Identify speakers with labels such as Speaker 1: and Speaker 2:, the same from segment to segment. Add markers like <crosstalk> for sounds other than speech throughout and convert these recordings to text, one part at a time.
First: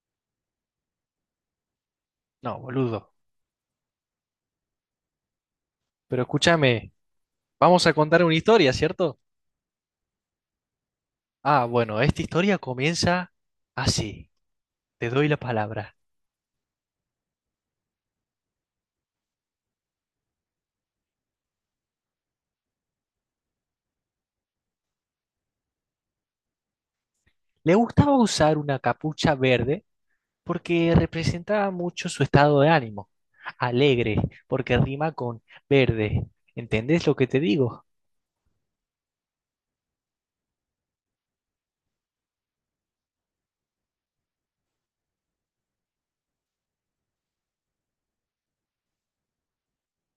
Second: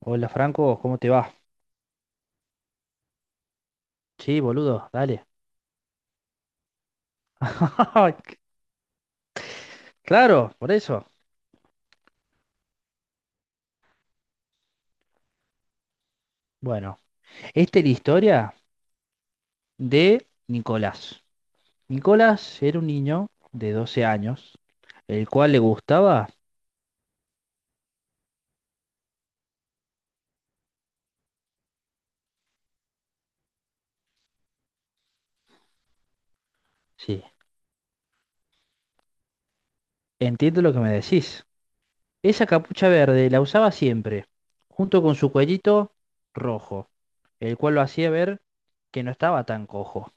Speaker 1: Hola Franco, ¿cómo te va?
Speaker 2: No, boludo.
Speaker 1: Sí, boludo, dale.
Speaker 2: Pero escúchame, vamos a contar una
Speaker 1: <laughs>
Speaker 2: historia, ¿cierto?
Speaker 1: Claro, por eso.
Speaker 2: Ah, bueno, esta historia comienza así. Te doy la palabra.
Speaker 1: Bueno, esta es la historia de Nicolás. Nicolás era un niño de 12 años, el cual le gustaba...
Speaker 2: Le gustaba usar una capucha verde porque representaba mucho su estado de ánimo. Alegre, porque rima con verde. ¿Entendés lo
Speaker 1: Sí,
Speaker 2: que te digo?
Speaker 1: entiendo lo que me decís. Esa capucha verde la usaba siempre, junto con su cuellito rojo, el cual lo hacía ver que no estaba tan cojo.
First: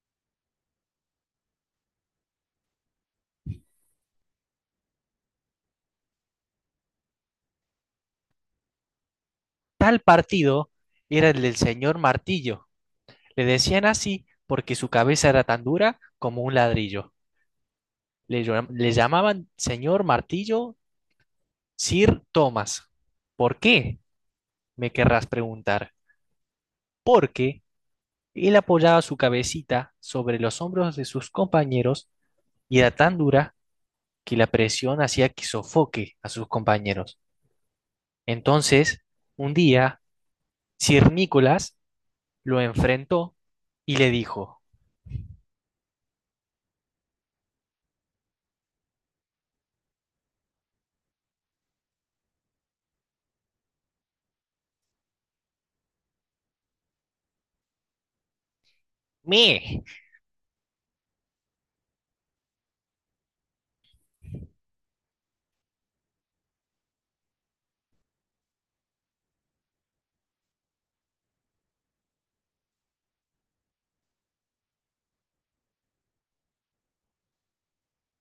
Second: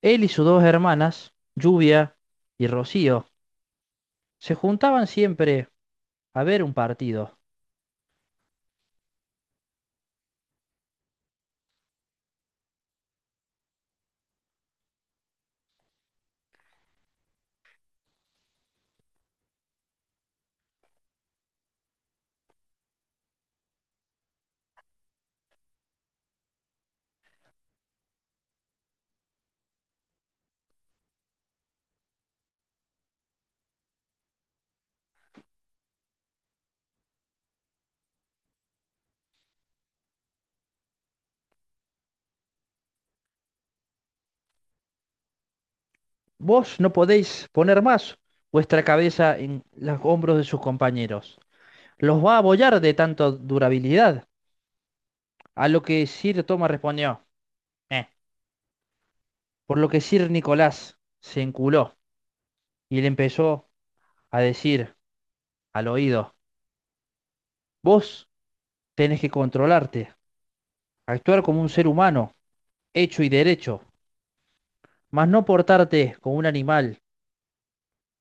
Speaker 1: Él y sus dos hermanas, Lluvia y Rocío, se juntaban siempre a ver un partido.
Speaker 2: Tal partido era el del señor Martillo. Le decían así porque su cabeza era tan dura como un ladrillo. Le llamaban señor Martillo Sir Thomas, ¿por qué? Me querrás preguntar. Porque él apoyaba su cabecita sobre los hombros de sus compañeros y era tan dura que la presión hacía que sofoque a sus compañeros. Entonces, un día, Sir Nicholas lo enfrentó y le dijo,
Speaker 1: Vos no podéis poner más vuestra cabeza en los hombros de sus compañeros. Los va a abollar de tanta durabilidad. A lo que Sir Thomas respondió, "Eh". Por
Speaker 2: ¡Me!
Speaker 1: lo que Sir Nicolás se enculó y le empezó a decir al oído, vos tenés que controlarte, actuar como un ser humano, hecho y derecho, mas no portarte como un animal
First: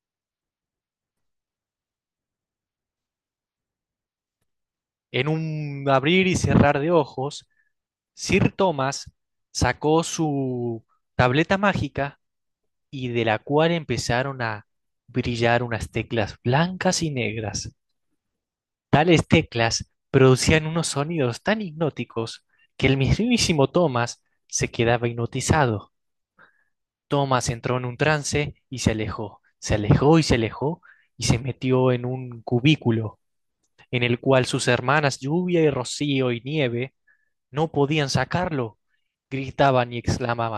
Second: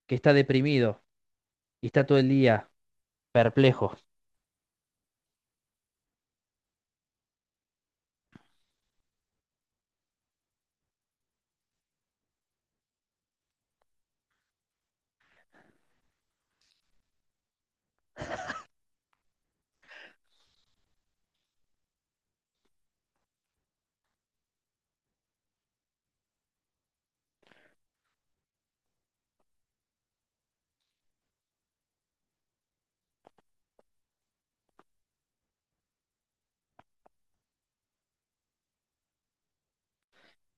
Speaker 1: que está deprimido y está todo el día perplejo.
Speaker 2: En un abrir y cerrar de ojos, Sir Thomas sacó su tableta mágica y de la cual empezaron a brillar unas teclas blancas y negras. Tales teclas producían unos sonidos tan hipnóticos que el mismísimo Thomas se quedaba hipnotizado. Thomas entró en un trance y se alejó y se alejó y se metió en un cubículo en el cual sus hermanas Lluvia y Rocío y Nieve no podían sacarlo. Gritaban y exclamaban,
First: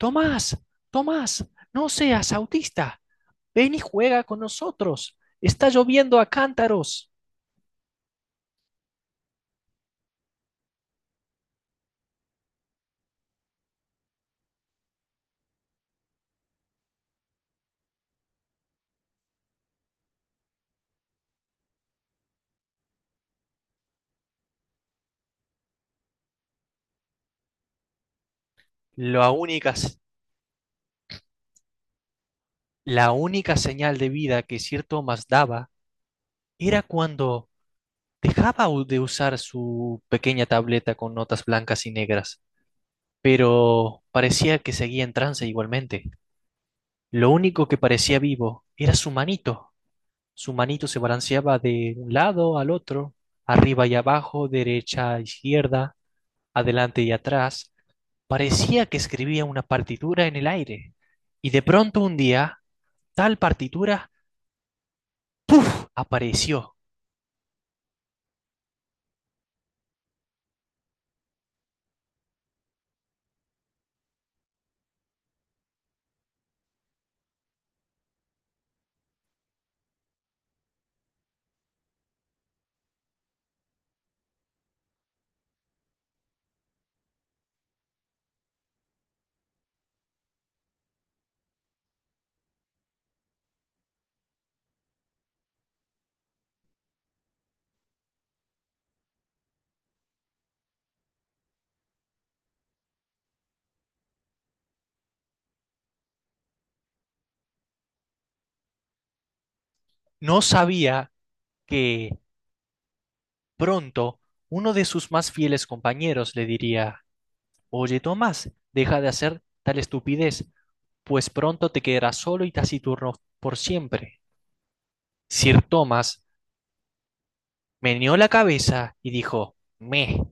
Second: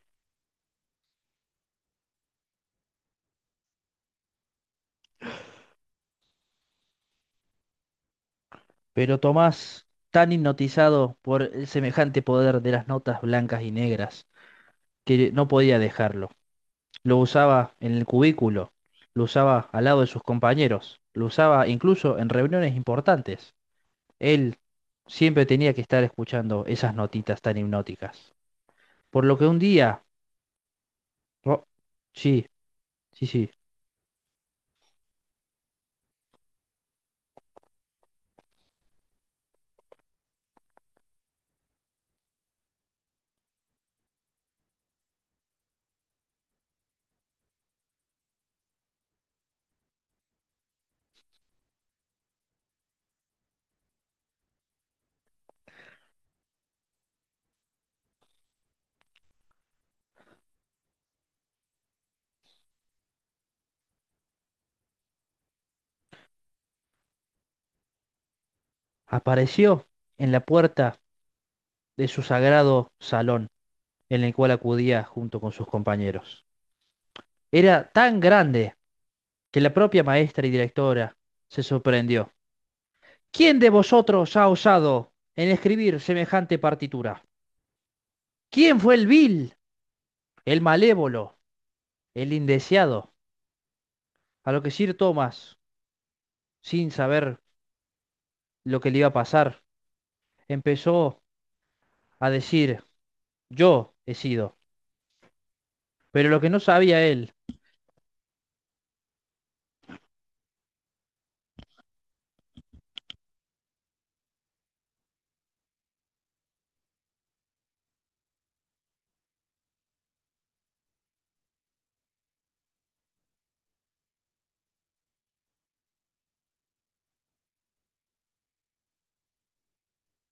Speaker 2: Tomás, Tomás, no seas autista, ven y juega con nosotros. Está lloviendo a cántaros.
Speaker 1: Pero Tomás, tan hipnotizado por el semejante poder de las notas blancas y negras, que no podía dejarlo. Lo usaba en el cubículo, lo usaba al lado de sus compañeros, lo usaba incluso en reuniones importantes. Él siempre tenía que estar escuchando esas notitas tan hipnóticas. Por
Speaker 2: La
Speaker 1: lo que un
Speaker 2: única,
Speaker 1: día, oh, sí,
Speaker 2: la
Speaker 1: sí, sí,
Speaker 2: única señal de vida que Sir Thomas daba era cuando dejaba de usar su pequeña tableta con notas blancas y negras, pero parecía que seguía en trance igualmente. Lo único que parecía vivo era su manito. Su manito se balanceaba de un lado al otro, arriba y abajo, derecha a izquierda, adelante y atrás, parecía que escribía una partitura en el aire. Y de pronto un día, tal partitura apareció.
Speaker 1: apareció en la puerta de su sagrado salón, en el cual acudía junto con sus compañeros. Era tan grande que la propia maestra y directora se sorprendió. ¿Quién de vosotros ha osado en escribir semejante partitura? ¿Quién fue el vil, el malévolo, el indeseado? A lo que Sir Thomas, sin saber lo que le iba a pasar, empezó a decir, yo he sido. Pero lo que no sabía él,
Speaker 2: No sabía que pronto uno de sus más fieles compañeros le diría, oye, Tomás, deja de hacer tal estupidez, pues pronto te quedarás solo y taciturno por siempre. Sir Thomas meneó la cabeza y dijo, meh,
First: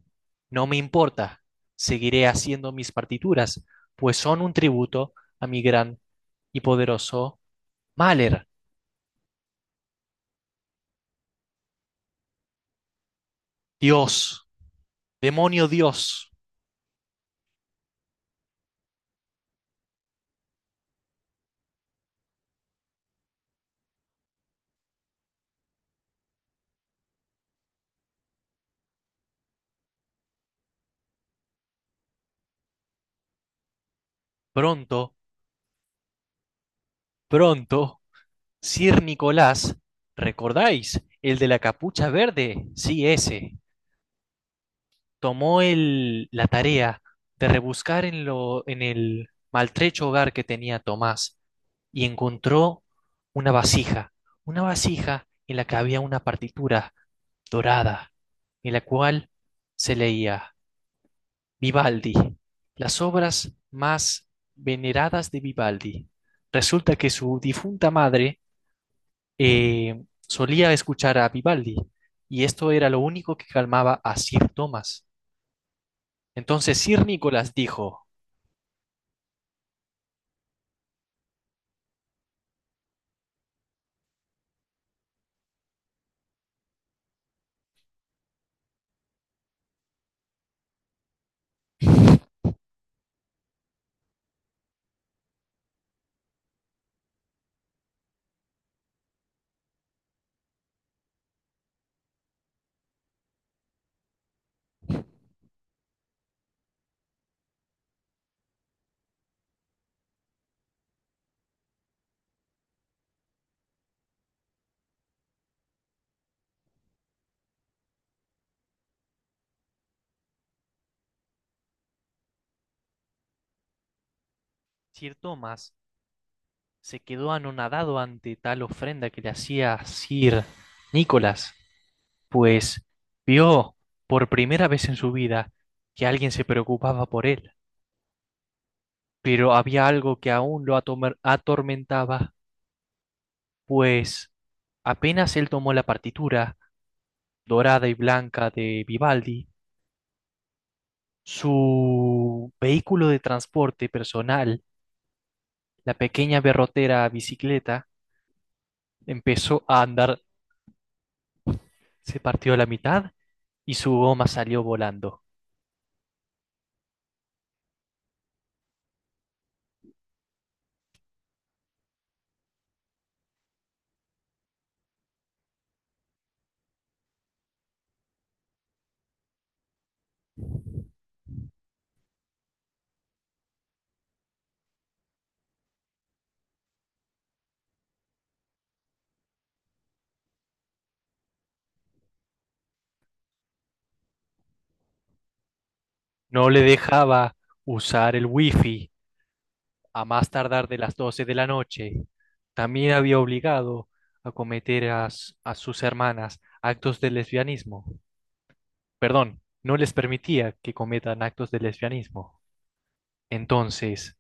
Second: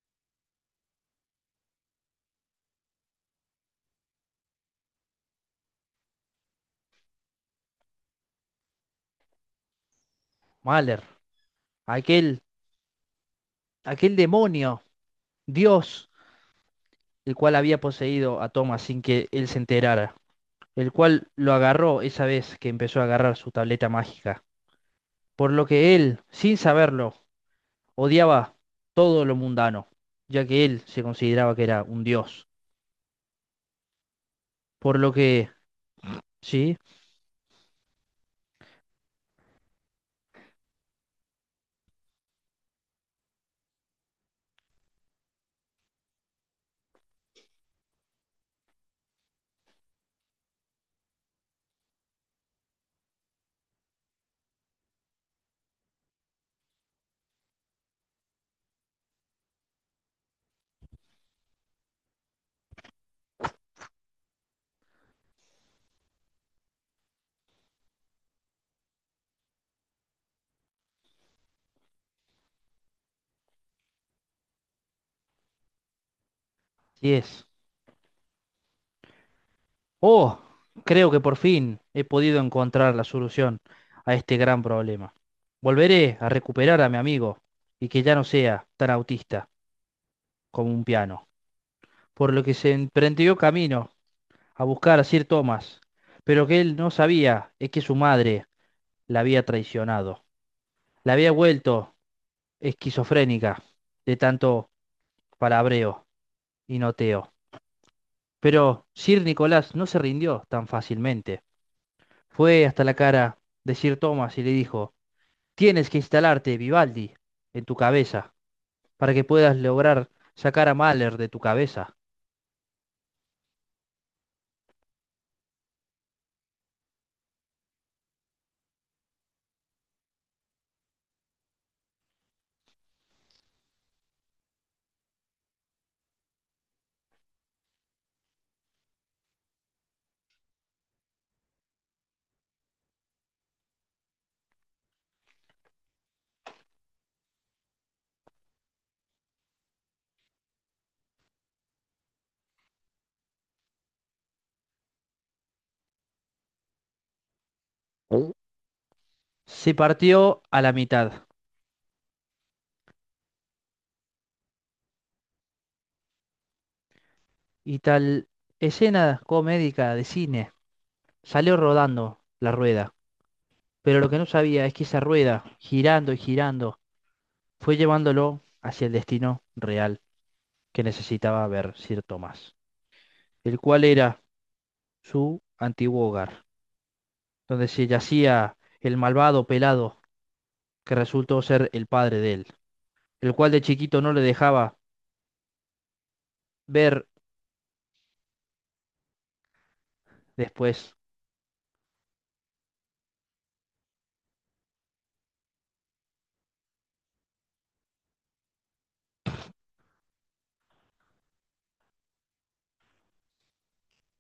Speaker 2: no me importa, seguiré haciendo mis partituras, pues son un tributo a mi gran y poderoso Mahler.
Speaker 1: Mahler, aquel, aquel
Speaker 2: Dios,
Speaker 1: demonio,
Speaker 2: demonio
Speaker 1: Dios,
Speaker 2: Dios,
Speaker 1: el cual había poseído a Thomas sin que él se enterara, el cual lo agarró esa vez que empezó a agarrar su tableta mágica. Por lo que él, sin saberlo, odiaba todo lo mundano, ya que él se consideraba que era un dios. Por lo
Speaker 2: pronto,
Speaker 1: que, sí,
Speaker 2: pronto, Sir Nicolás, ¿recordáis? El de la capucha verde, sí, ese. Tomó la tarea de rebuscar en el maltrecho hogar que tenía Tomás y encontró una vasija, una vasija en la que había una partitura dorada, en la cual se leía Vivaldi, las obras más veneradas de Vivaldi. Resulta que su difunta madre eh, solía escuchar a Vivaldi y esto era lo único que calmaba a Sir Thomas. Entonces Sir
Speaker 1: sí es.
Speaker 2: Nicolás dijo,
Speaker 1: Oh, creo que por fin he podido encontrar la solución a este gran problema. Volveré a recuperar a mi amigo y que ya no sea tan autista como un piano. Por lo que se emprendió camino a buscar a Sir Thomas, pero que él no sabía es que su madre la había traicionado, la había vuelto esquizofrénica de tanto palabreo y noteo. Pero Sir Nicolás no se rindió tan fácilmente. Fue hasta la cara de Sir Thomas y le dijo, tienes que instalarte, Vivaldi, en tu cabeza, para que puedas lograr sacar a Mahler de tu cabeza.
Speaker 2: Sir Thomas se quedó anonadado ante tal ofrenda que le hacía Sir Nicolás, pues vio por primera vez en su vida que alguien se preocupaba por él, pero había algo que aún lo atormentaba, pues apenas él tomó la partitura dorada y blanca de Vivaldi, su vehículo de transporte personal, la pequeña berrotera bicicleta, empezó
Speaker 1: Se
Speaker 2: a andar,
Speaker 1: partió a la mitad
Speaker 2: se partió a la mitad y su goma salió volando.
Speaker 1: y tal escena comédica de cine salió rodando la rueda. Pero lo que no sabía es que esa rueda, girando y girando, fue llevándolo hacia el destino real, que necesitaba ver Sir Tomás, el cual era su antiguo hogar, donde se yacía el malvado pelado que resultó ser el padre de él, el cual de chiquito no le dejaba
Speaker 2: No le
Speaker 1: ver
Speaker 2: dejaba usar el wifi a más tardar de las
Speaker 1: después.
Speaker 2: 12 de la noche. También había obligado a a sus hermanas actos de lesbianismo. Perdón, no les permitía que cometan actos de lesbianismo. Entonces,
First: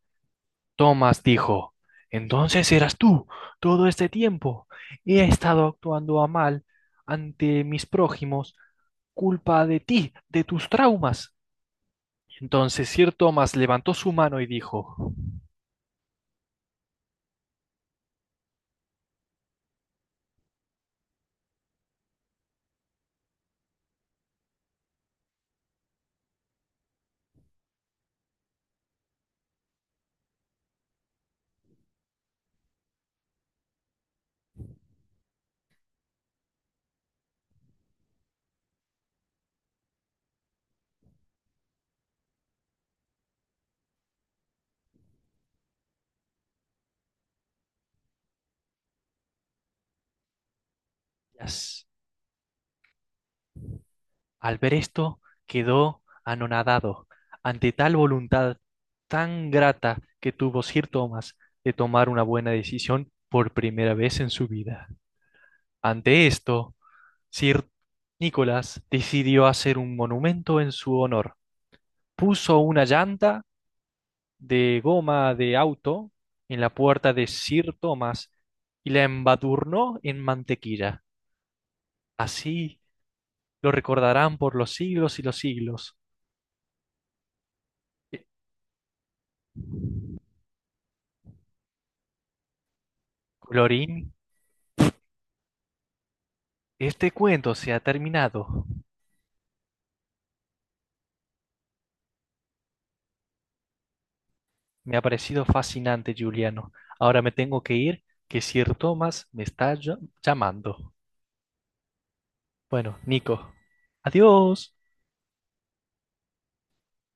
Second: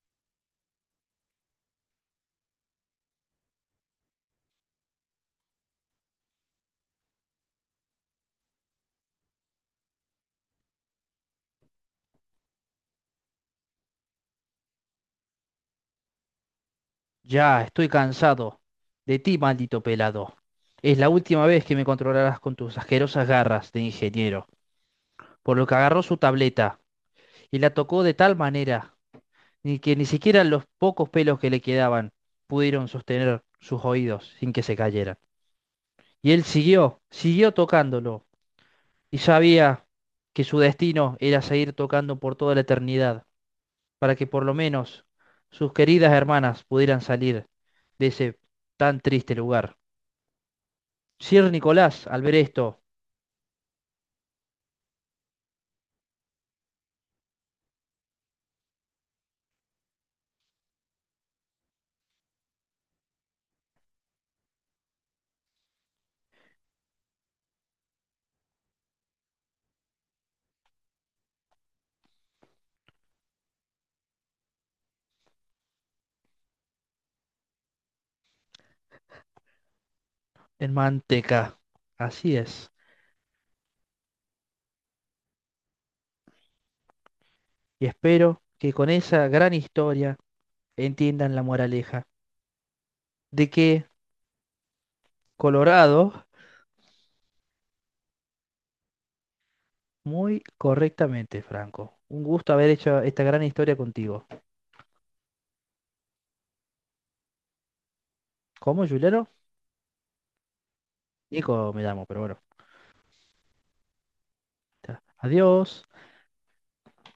Speaker 2: Thomas dijo, entonces eras tú todo este tiempo. He estado actuando a mal ante mis prójimos, culpa de ti, de tus traumas. Entonces Sir Thomas levantó su mano y dijo,
Speaker 1: Ya, estoy cansado de ti, maldito pelado. Es la última vez que me controlarás con tus asquerosas garras de ingeniero, por lo que agarró su tableta y la tocó de tal manera ni que ni siquiera los pocos pelos que le quedaban pudieron sostener sus oídos sin que se cayeran. Y él siguió tocándolo, y sabía que su destino era seguir tocando por toda la eternidad, para que por lo menos sus queridas hermanas pudieran salir de ese tan triste lugar. Sir
Speaker 2: "Yes".
Speaker 1: Nicolás, al ver esto,
Speaker 2: Al ver esto, quedó anonadado ante tal voluntad tan grata que tuvo Sir Thomas de tomar una buena decisión por primera vez en su vida. Ante esto, Sir Nicholas decidió hacer un monumento en su honor. Puso una llanta de goma de auto en la puerta de Sir Thomas y la embadurnó en
Speaker 1: en
Speaker 2: mantequilla.
Speaker 1: manteca. Así es.
Speaker 2: Así lo recordarán por los siglos y los siglos.
Speaker 1: Y
Speaker 2: Eh,
Speaker 1: espero que con esa gran historia entiendan la moraleja de que
Speaker 2: Colorín,
Speaker 1: Colorado,
Speaker 2: este cuento se ha terminado.
Speaker 1: muy correctamente, Franco. Un gusto haber hecho esta gran historia contigo.
Speaker 2: Me ha parecido fascinante, Juliano. Ahora me tengo que ir, que Sir
Speaker 1: ¿Cómo,
Speaker 2: Thomas
Speaker 1: Juliano?
Speaker 2: me está llamando.
Speaker 1: Nico me llamo, pero bueno.
Speaker 2: Bueno, Nico, adiós.
Speaker 1: Ya. Adiós.